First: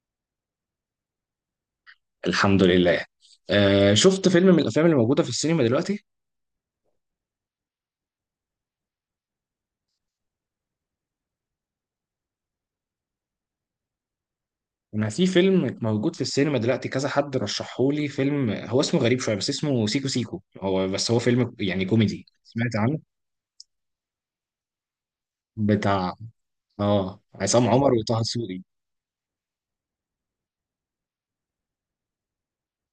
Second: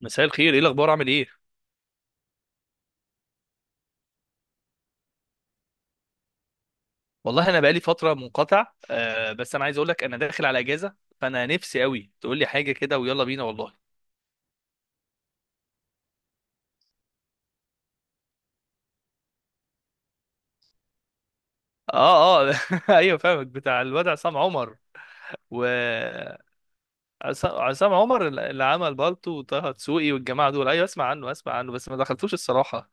مساء الخير، ايه الاخبار؟ عامل ايه؟ الحمد لله. شفت فيلم من الافلام اللي موجوده في السينما دلوقتي. والله انا بقالي فتره منقطع، آه، بس انا عايز اقول لك انا داخل على اجازه، فانا نفسي قوي تقول لي حاجه كده ويلا بينا والله. انا في فيلم موجود في السينما دلوقتي، كذا حد رشحهولي فيلم، هو اسمه غريب شويه بس اسمه سيكو سيكو، هو فيلم اه كوميدي، اه سمعت عنه؟ ايوه فاهمك، بتاع الواد عصام عمر و بتاع اه عصام عمر عصام وطه عمر دسوقي. اللي عمل بالطو وطه دسوقي والجماعه دول. ايوه، اسمع عنه، اسمع عنه، بس ما دخلتوش الصراحه.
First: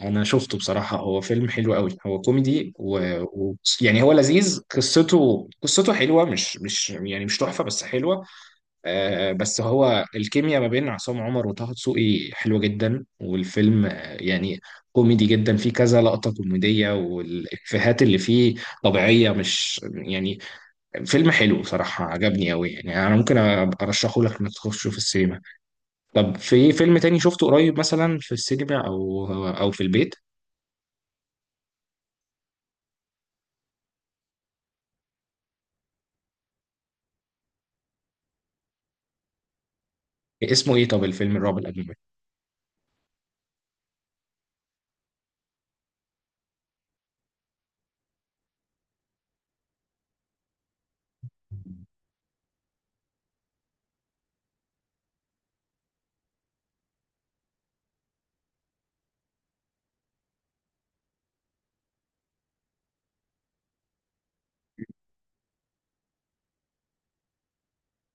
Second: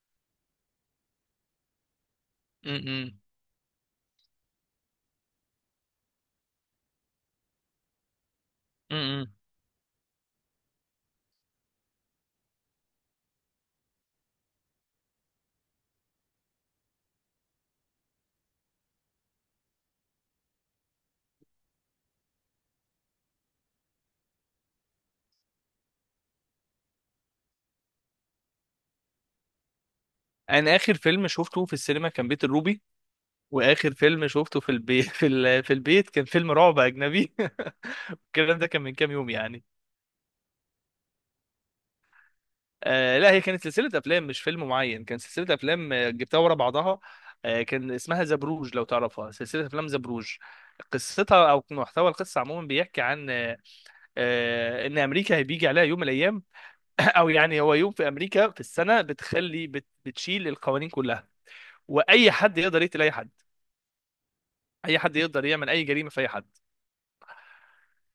انا شفته بصراحه، هو فيلم حلو قوي، هو كوميدي و... امم و... يعني هو لذيذ، قصته حلوه، مش يعني مش تحفه بس حلوه. امم بس هو الكيمياء ما بين عصام عمر وطه دسوقي حلوة جدا، والفيلم يعني كوميدي جدا، فيه كذا لقطة كوميدية، والإفيهات اللي فيه طبيعية، مش يعني. فيلم حلو بصراحة، عجبني أوي، يعني أنا ممكن أبقى أرشحه لك إنك تخشه في السينما. طب في فيلم تاني شفته قريب مثلا في السينما أو في البيت؟ انا اخر فيلم شفته في السينما كان بيت الروبي، واخر فيلم شفته في البيت في البيت كان فيلم رعب اجنبي. الكلام ده كان من كام يوم يعني. اسمه إيه طب الفيلم الرعب الأجنبي؟ آه لا، هي كانت سلسلة أفلام مش فيلم معين، كان سلسلة أفلام، جبتها ورا بعضها. آه، كان اسمها زبروج لو تعرفها، سلسلة أفلام زبروج. قصتها أو محتوى القصة عموما بيحكي عن إن أمريكا بيجي عليها يوم من الأيام. أو يعني هو يوم في أمريكا في السنة بتخلي بتشيل القوانين كلها، وأي حد يقدر يقتل أي حد، أي حد يقدر يعمل أي جريمة في أي حد.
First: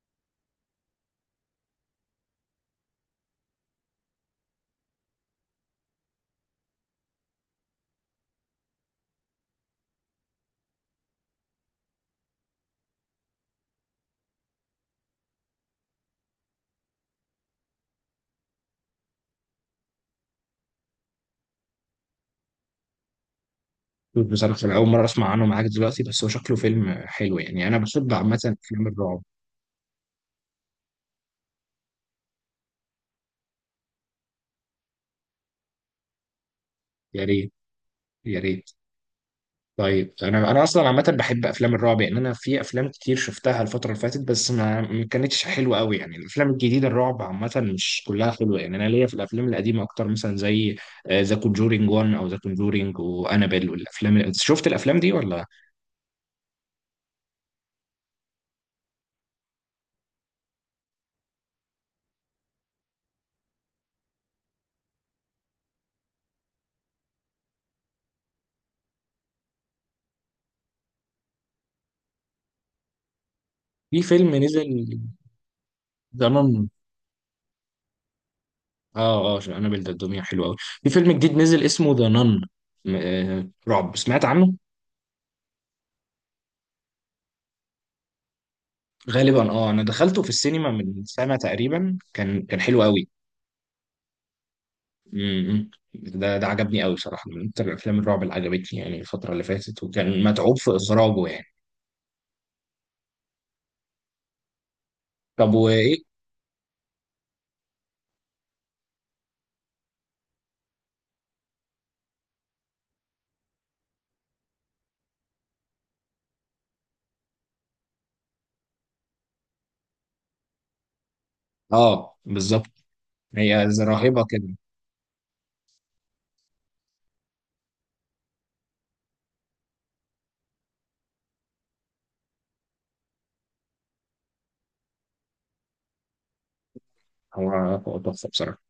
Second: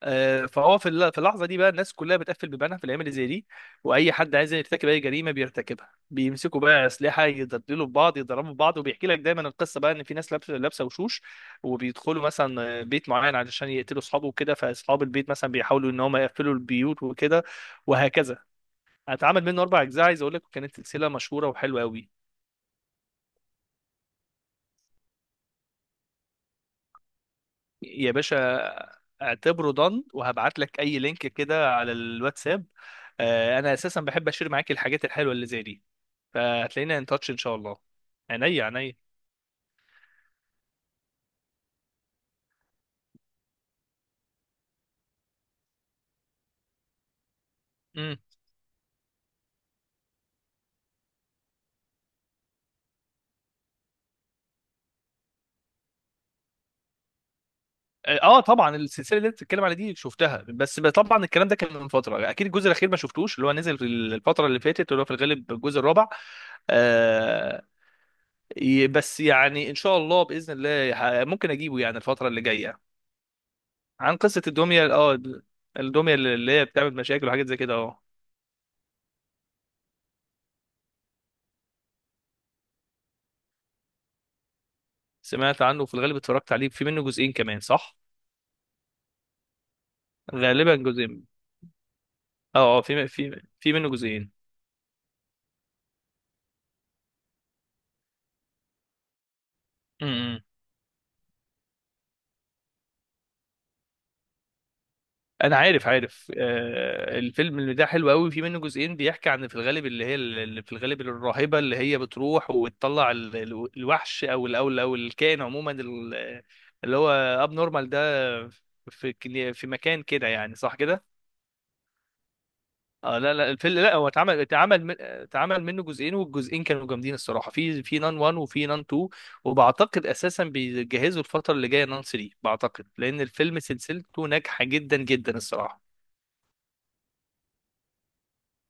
آه، فهو في اللحظه دي بقى الناس كلها بتقفل بيبانها في الايام اللي زي دي، واي حد عايز يرتكب اي جريمه بيرتكبها. بيمسكوا بقى اسلحه يضربوا في بعض يضربوا في بعض، وبيحكي لك دايما القصه بقى ان في ناس لابسه وشوش وبيدخلوا مثلا بيت معين علشان يقتلوا اصحابه وكده، فاصحاب البيت مثلا بيحاولوا ان هم يقفلوا البيوت وكده وهكذا. هتعمل منه اربع اجزاء، عايز اقول لك كانت سلسله مشهوره وحلوه قوي. بصراحة أنا أول مرة أسمع عنه معاك دلوقتي، بس هو شكله فيلم حلو، يعني أنا يا بحب عامة باشا، أفلام الرعب. اعتبره ضن، وهبعت لك اي لينك كده على الواتساب. آه، انا اساسا بحب اشير معاك الحاجات الحلوه اللي زي دي، فهتلاقينا ان يا تاتش ان ريت. شاء الله. يا عينيا ريت. عينيا. طيب، انا اصلا عامه بحب افلام الرعب، يعني انا في افلام كتير شفتها الفتره اللي فاتت بس ما كانتش حلوه قوي، يعني الافلام الجديده الرعب عامه مش امم. كلها حلوه، يعني انا ليا في الافلام القديمه اكتر، مثلا زي ذا كونجورينج 1 او ذا كونجورينج وانابيل والافلام شفت الافلام دي ولا؟ اه، آه، طبعا السلسله اللي انت بتتكلم عليها دي شفتها، بس طبعا الكلام ده كان من فتره اكيد. الجزء الاخير ما شفتوش، اللي هو نزل في الفتره اللي فاتت، اللي هو في الغالب الجزء الرابع. آه. بس يعني ان شاء الله باذن الله ممكن اجيبه يعني الفتره اللي جايه. في عن فيلم قصه الدميه، نزل، اه، الدميه ذا اللي هي نن. بتعمل مشاكل وحاجات زي كده، اه. اه اه، انابيل ده الدنيا حلوه قوي. في فيلم جديد نزل اسمه ذا نن، رعب، سمعت عنه؟ سمعت عنه، في الغالب اتفرجت عليه، في منه جزئين كمان صح؟ غالبا اه، انا دخلته في السينما غالبا من جزئين. سنه تقريبا، كان اه اه، حلو قوي. في منه جزئين. امم، ده عجبني قوي بصراحه، من اكتر الافلام الرعب اللي عجبتني يعني الفتره اللي فاتت، وكان متعوب في اخراجه يعني. طب انا عارف وايه؟ عارف، آه، الفيلم اللي ده حلو قوي، في منه جزئين، بيحكي عن في الغالب اللي هي اللي في الغالب الراهبه، اللي هي بتروح وتطلع الوحش، او الكائن عموما، اللي هو اب نورمال ده، في مكان كده، يعني صح كده؟ اه بالظبط. اه لا لا، هي الفيلم زي لا، هو راهبه كده. اتعمل منه جزئين، والجزئين كانوا جامدين الصراحه، في في نان 1 وفي نان 2. وبعتقد اساسا بيجهزوا الفتره اللي جايه نان 3، بعتقد لان الفيلم سلسلته ناجحه جدا جدا الصراحه. هو هو تحفه بصراحه.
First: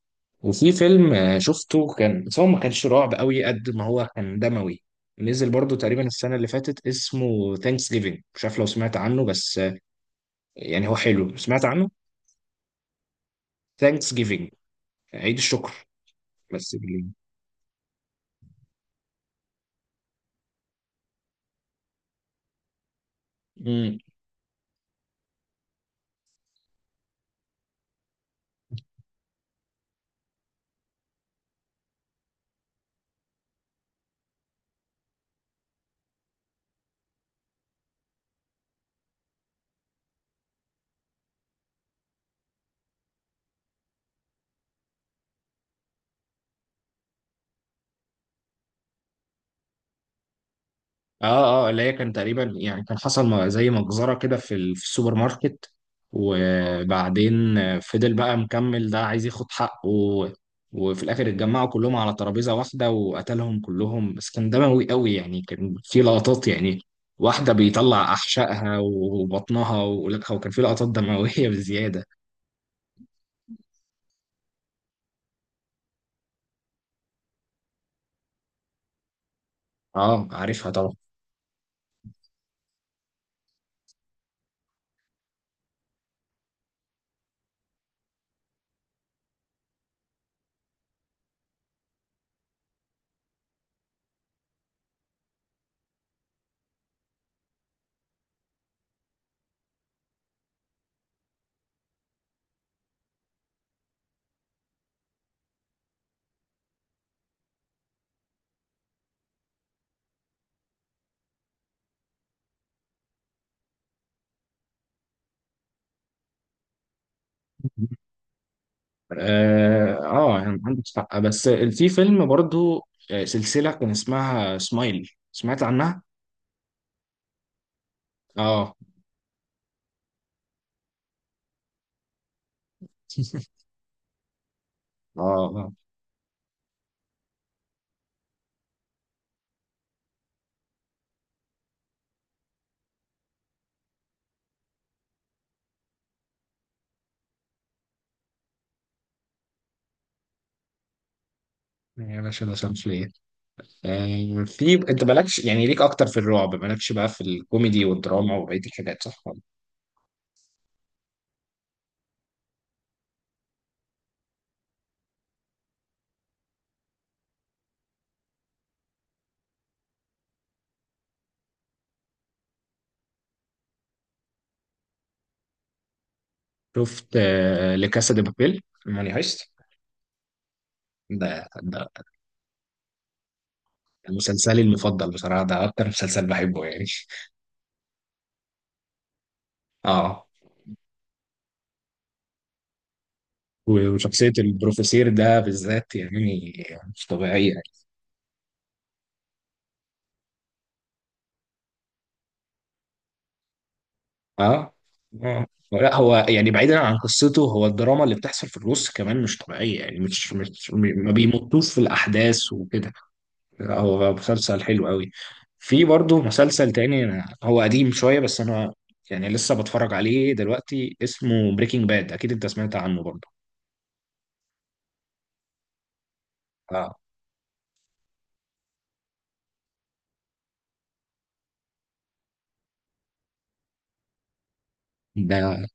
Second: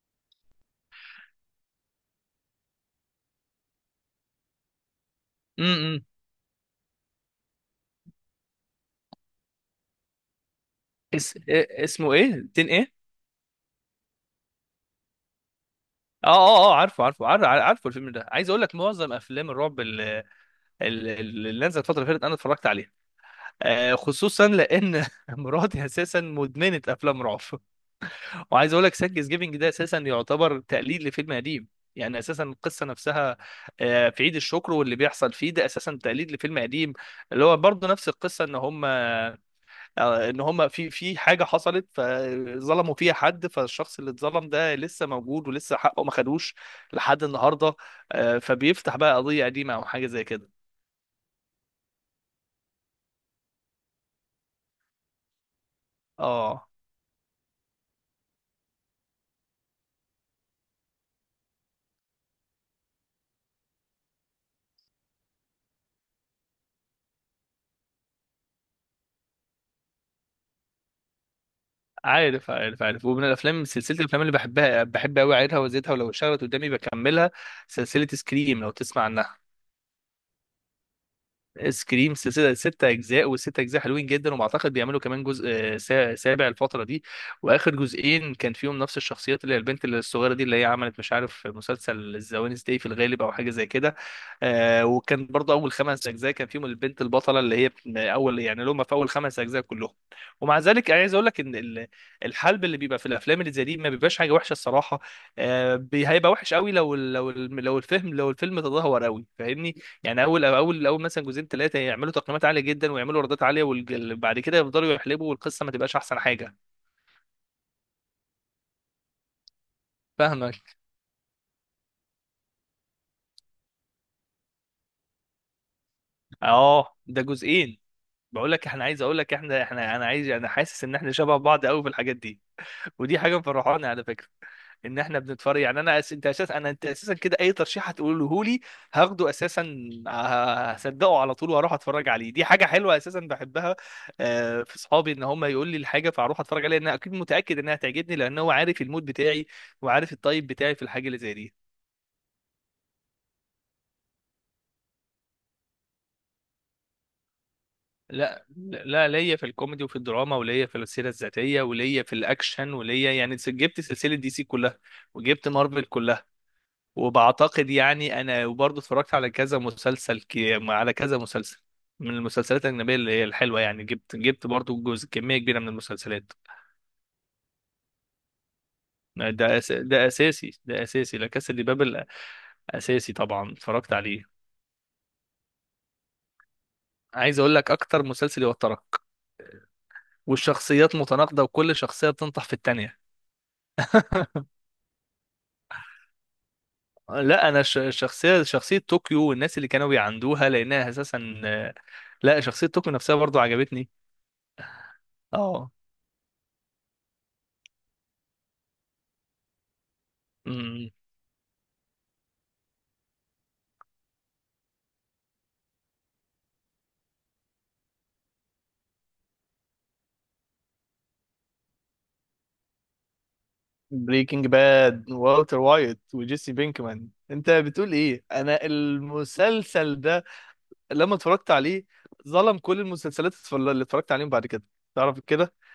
وفي فيلم شفته كان، بس هو ما كانش رعب قوي قد ما هو كان دموي، نزل برضو تقريبا السنه اللي فاتت، اسمه ثانكس جيفينج، مش عارف لو سمعت عنه، بس يعني هو حلو. اس... سمعت إيه- عنه؟ اسمه ايه؟ تين ايه؟ ثانكس جيفينج، عيد الشكر. اه اه بس اه عارفه بالليل. عارفه عارفه عارفه، الفيلم ده عايز اقول لك. معظم افلام الرعب اللي نزلت الفتره اللي فاتت انا اتفرجت عليها، آه، خصوصا لان مراتي اساسا مدمنه افلام رعب. وعايز اقول لك سانكس جيفنج ده اساسا يعتبر تقليد لفيلم قديم، يعني اساسا القصه نفسها. آه، في عيد الشكر واللي بيحصل فيه، ده اساسا تقليد لفيلم قديم، اللي هو برضه نفس القصه، ان هم آه، ان هم في في حاجه حصلت فظلموا فيها حد، فالشخص اللي اتظلم ده لسه موجود ولسه حقه ما خدوش لحد النهارده. آه، فبيفتح بقى قضيه قديمه او حاجه زي كده. اه اه، اللي هي كان تقريبا يعني كان حصل زي مجزرة كده في في السوبر ماركت، اه. اه وبعدين فضل بقى مكمل، ده عايز ياخد حقه وفي الاخر اتجمعوا كلهم على ترابيزة واحدة وقتلهم كلهم، بس كان دموي قوي يعني، كان في لقطات يعني، واحدة بيطلع أحشائها وبطنها ولكها، وكان في لقطات دموية بزيادة. عارف عارف عارف. ومن الافلام، سلسله الافلام اللي بحبها، بحب قوي اعيدها وازيدها، ولو اشتغلت قدامي بكملها، سلسله سكريم لو تسمع عنها. اه عارفها طبعا. سكريم سلسله ست اجزاء، والست اجزاء حلوين جدا، وبعتقد بيعملوا كمان جزء، آه، سابع الفتره دي. واخر جزئين كان فيهم نفس الشخصيات، اللي هي البنت الصغيره دي، اللي هي عملت مش عارف مسلسل الزوانس داي في الغالب او حاجه زي كده. آه، وكان برضه اول خمس اجزاء كان فيهم البنت البطله، اللي هي اول يعني اللي هم في اول خمس اجزاء كلهم. ومع ذلك عايز اقول لك ان الحلب اللي بيبقى في الافلام اللي زي دي ما بيبقاش حاجه وحشه الصراحه. آه، هيبقى وحش قوي لو لو لو الفهم لو الفيلم تدهور قوي، فاهمني؟ يعني اول مثلا جزئين ثلاثه يعملوا تقييمات عاليه جدا ويعملوا ايرادات عاليه، وبعد كده يفضلوا يحلبوا والقصه ما تبقاش احسن حاجه. اه، يعني فاهمك. عندك حق، بس في فيلم برضو، سلسلة كان اسمها سمايل، سمعت عنها؟ اه ده جزئين. بقول لك اه. احنا، عايز اقول لك احنا، انا حاسس ان احنا شبه بعض قوي في الحاجات دي، ودي حاجه مفرحاني على فكره، ان احنا اه. بنتفرج. آه. يعني انا أس... انت اساسا انا انت اساسا كده اي ترشيح هتقوله لي هاخده اساسا، ه- هصدقه على طول واروح اتفرج عليه. دي حاجه حلوه اساسا بحبها، آه، في صحابي ان هم يقول لي الحاجه فاروح اتفرج عليها، لان اكيد متاكد انها تعجبني، لان هو عارف المود بتاعي وعارف الطيب بتاعي في الحاجه اللي زي دي. يا باشا ده شمسية. آه، في انت مالكش يعني، ليك اكتر في الرعب، مالكش بقى في الكوميدي والدراما لا وبقية الحاجات، لا، صح؟ ليا في الكوميدي وفي الدراما، وليا في السيره الذاتيه، وليا في الاكشن، وليا يعني جبت سلسله دي سي كلها، وجبت مارفل كلها. وبعتقد يعني انا وبرضه اتفرجت على كذا مسلسل، على كذا مسلسل من المسلسلات الاجنبيه، اللي هي الحلوه يعني. جبت جبت برضه جزء كميه كبيره من المسلسلات. شفت آه لكاسا دي بابيل، موني هايست؟ ده اساسي، ده اساسي، لا ده كاسا دي ده بابل اساسي طبعا، اتفرجت عليه. مسلسلي المفضل بصراحة، ده اكتر مسلسل بحبه يعني. عايز اقول لك اكتر مسلسل يوترك، اه. والشخصيات متناقضه، وكل شخصيه بتنطح في التانيه. و- وشخصية البروفيسير ده بالذات يعني مش طبيعية لا، انا يعني. شخصيه طوكيو والناس اللي كانوا بيعندوها، لانها اساسا، لا شخصيه طوكيو نفسها برضو عجبتني. اه اه، اه. لا هو يعني بعيدا عن قصته، هو الدراما اللي بتحصل في النص كمان مش طبيعية، يعني مش ما بيمطوش في الأحداث وكده. هو مسلسل حلو قوي. في برضه مسلسل تاني، هو قديم شوية بس أنا يعني لسه بتفرج عليه دلوقتي، اسمه بريكنج باد، أكيد أنت سمعت عنه برضه. بريكنج باد، والتر وايت وجيسي اه. بينكمان، انت بتقول ايه؟ انا المسلسل ده لما اتفرجت عليه ظلم كل المسلسلات اللي اتفرجت عليهم بعد كده، تعرف كده؟ ده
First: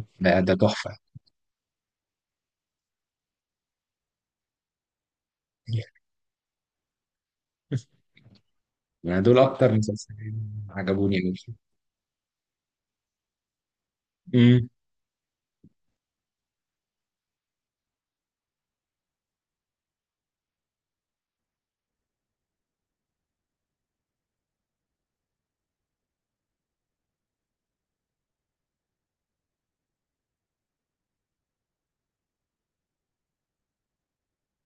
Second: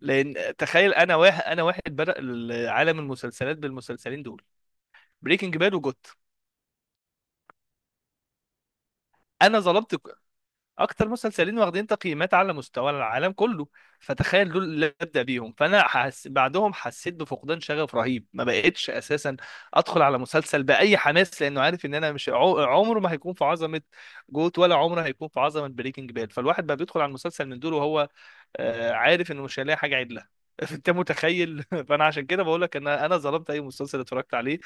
لان ده تخيل، تحفة. انا واحد بدأ عالم المسلسلات بالمسلسلين دول، بريكنج باد وجوت. يعني دول انا أكتر ظلمت مسلسلين اكتر عجبوني أوي. مسلسلين واخدين تقييمات على مستوى العالم كله، فتخيل دول امم. اللي ابدا بيهم، بعدهم حسيت بفقدان شغف رهيب، ما بقتش اساسا ادخل على مسلسل باي حماس، لانه عارف ان انا مش عمره ما هيكون في عظمه جوت، ولا عمره هيكون في عظمه بريكنج باد. فالواحد بقى بيدخل على المسلسل من دول وهو آه، عارف انه مش هيلاقي حاجه عدله. انت متخيل؟ فانا عشان كده بقول لك ان انا ظلمت اي مسلسل اتفرجت عليه،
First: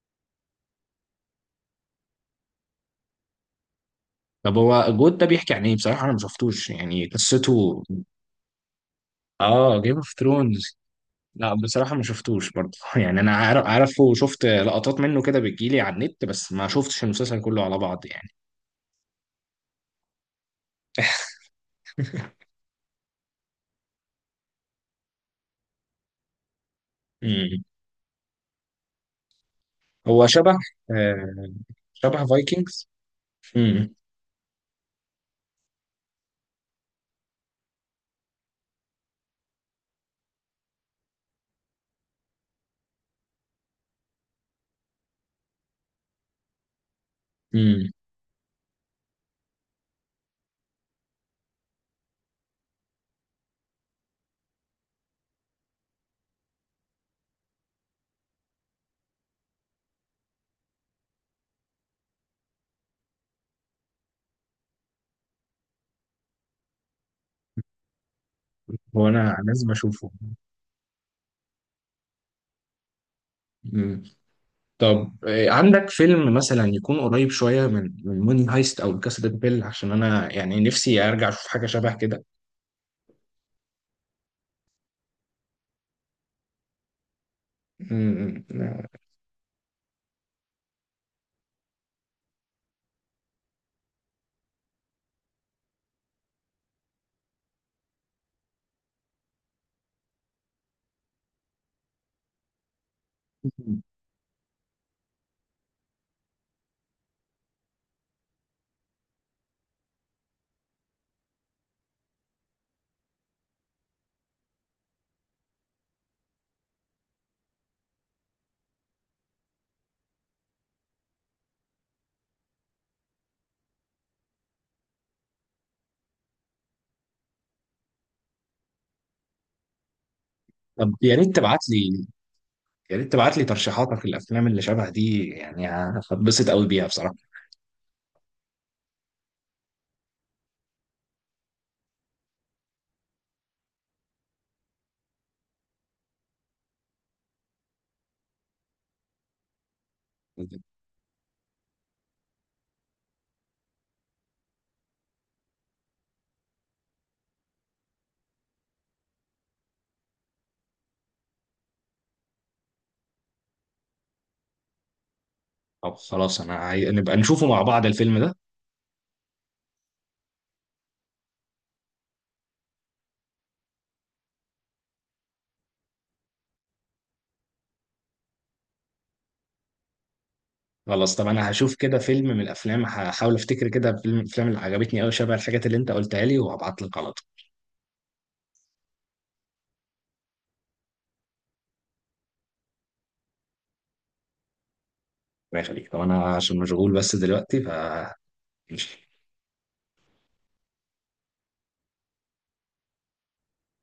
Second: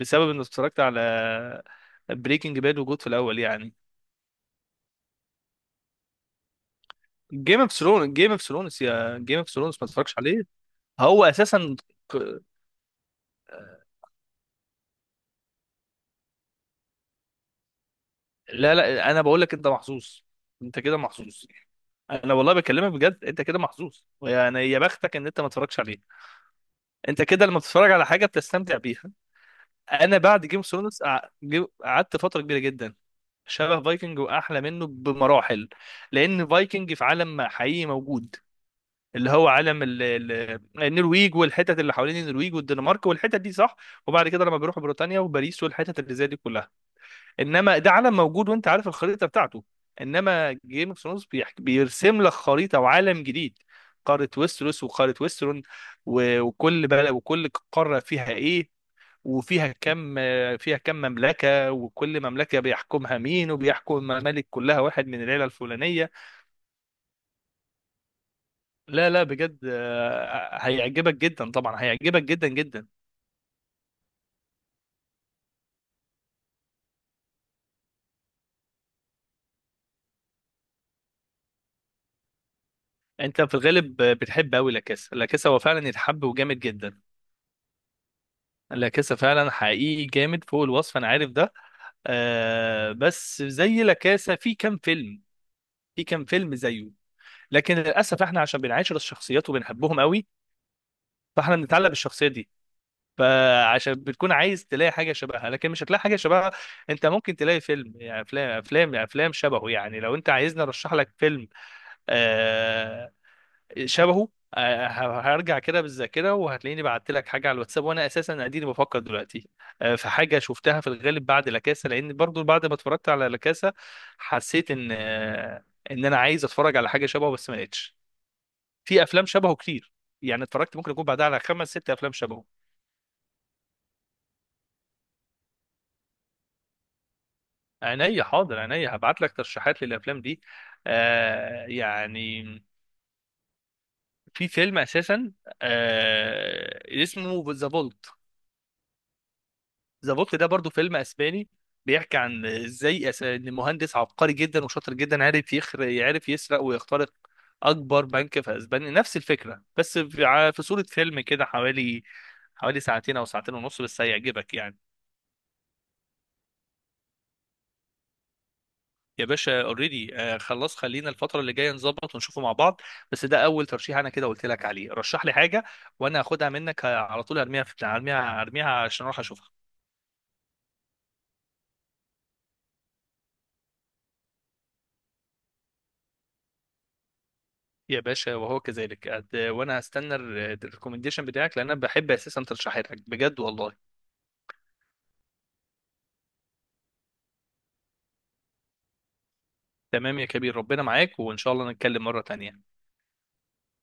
بسبب انه اتفرجت على بريكنج باد وجود في الاول يعني. طب هو جود ده بيحكي عن إيه؟ بصراحة أنا ما شفتوش يعني جيم اوف قصته. ثرونز، جيم اوف ثرونز، يا جيم اوف ثرونز آه، ما جيم اوف تتفرجش عليه. ثرونز. هو لا اساسا بصراحة ما ك- شفتوش برضه، يعني أنا عارف عارفه، وشفت لقطات منه كده بتجيلي على النت، بس ما شفتش المسلسل كله على بعض يعني. لا لا، انا بقول لك انت محظوظ، انت كده محظوظ، انا والله بكلمك بجد، انت كده محظوظ يعني، يا بختك ان انت ما تتفرجش عليه. انت كده لما بتتفرج على حاجه بتستمتع بيها. انا هو بعد شبه، جيم اوف ثرونز آه قعدت شبه فتره كبيره فايكنجز. جدا. شبه امم. فايكنج، واحلى منه بمراحل، لان فايكنج في عالم حقيقي موجود، اللي هو علم النرويج والحتت اللي حوالين النرويج والدنمارك والحتت دي، صح؟ وبعد كده لما بيروحوا بريطانيا وباريس والحتت اللي زي دي كلها، انما امم. ده علم موجود وانت عارف الخريطه بتاعته. انما جيم اوف ثرونز بيرسم لك خريطه وعالم جديد، قاره ويستروس وقاره ويسترون، وكل بلد وكل قاره فيها ايه، وفيها كم، فيها كم مملكه، وكل مملكه بيحكمها مين، وبيحكم الممالك كلها واحد من العيله الفلانيه. هو لا لا انا بجد، لازم اشوفه. آه، هيعجبك جدا، طبعا هيعجبك جدا جدا. امم. طب آه، عندك فيلم مثلا يكون قريب شويه من موني هايست او كاسا دي بيل؟ عشان انا يعني نفسي ارجع اشوف حاجه شبه كده. انت في الغالب آه، بتحب قوي لاكاسا. لاكاسا هو فعلا يتحب وجامد جدا، امم. لاكاسا فعلا حقيقي جامد فوق الوصف، انا عارف ده. آه، بس زي لاكاسا في كام فيلم، في كام فيلم زيه، لكن للاسف احنا عشان بنعاشر الشخصيات وبنحبهم قوي، فاحنا بنتعلق بالشخصيه دي، فعشان بتكون عايز تلاقي حاجه شبهها، لكن مش هتلاقي حاجه شبهها. انت ممكن تلاقي فيلم، يعني افلام يعني افلام شبهه. يعني لو انت عايزني ارشح لك فيلم آه، شبهه آه، هرجع كده بالذاكره، وهتلاقيني بعت لك حاجه على الواتساب، وانا اساسا اديني بفكر دلوقتي. آه، في حاجه شفتها في الغالب بعد لاكاسا، لان برضو بعد ما اتفرجت على لاكاسا حسيت ان آه، ان انا عايز اتفرج على حاجه شبهه، بس ما لقيتش. في افلام شبهه كتير، يعني اتفرجت ممكن طب يكون يا بعدها ريت على تبعت خمس ست لي، افلام شبهه. يا ريت تبعت لي ترشيحاتك للافلام اللي شبه دي، يعني هتبسط قوي بيها بصراحه. عينيا حاضر، عينيا هبعت لك ترشيحات للافلام دي. آه يعني، في فيلم اساسا آه اسمه ذا فولت، ذا فولت ده برضو فيلم اسباني، بيحكي عن ازاي ان مهندس عبقري جدا وشاطر جدا عارف يعرف يسرق ويخترق اكبر بنك في اسبانيا. نفس الفكره بس في في صوره فيلم كده، حوالي حوالي ساعتين او ساعتين ونص، بس هيعجبك يعني. طب خلاص انا نبقى نشوفه مع بعض الفيلم ده. يا باشا اوريدي خلاص، خلينا الفترة اللي جاية نظبط ونشوفه مع بعض. بس ده أول ترشيح أنا كده قلت لك عليه، رشح لي حاجة وأنا هاخدها منك آه، على طول أرميها في بتاع، أرميها عشان أروح أشوفها. خلاص، طب انا هشوف كده فيلم من الافلام، هحاول افتكر كده فيلم من الافلام اللي عجبتني قوي شبه الحاجات اللي انت قلتها لي وهبعت لك على طول. يا باشا وهو كذلك. وأنا هستنى الريكومنديشن بتاعك، لأن أنا بحب أساسا ترشيحاتك بجد والله. الله يخليك. طب انا عشان مشغول بس دلوقتي ف ماشي. تمام يا كبير، ربنا معاك، وإن شاء الله نتكلم مرة تانية.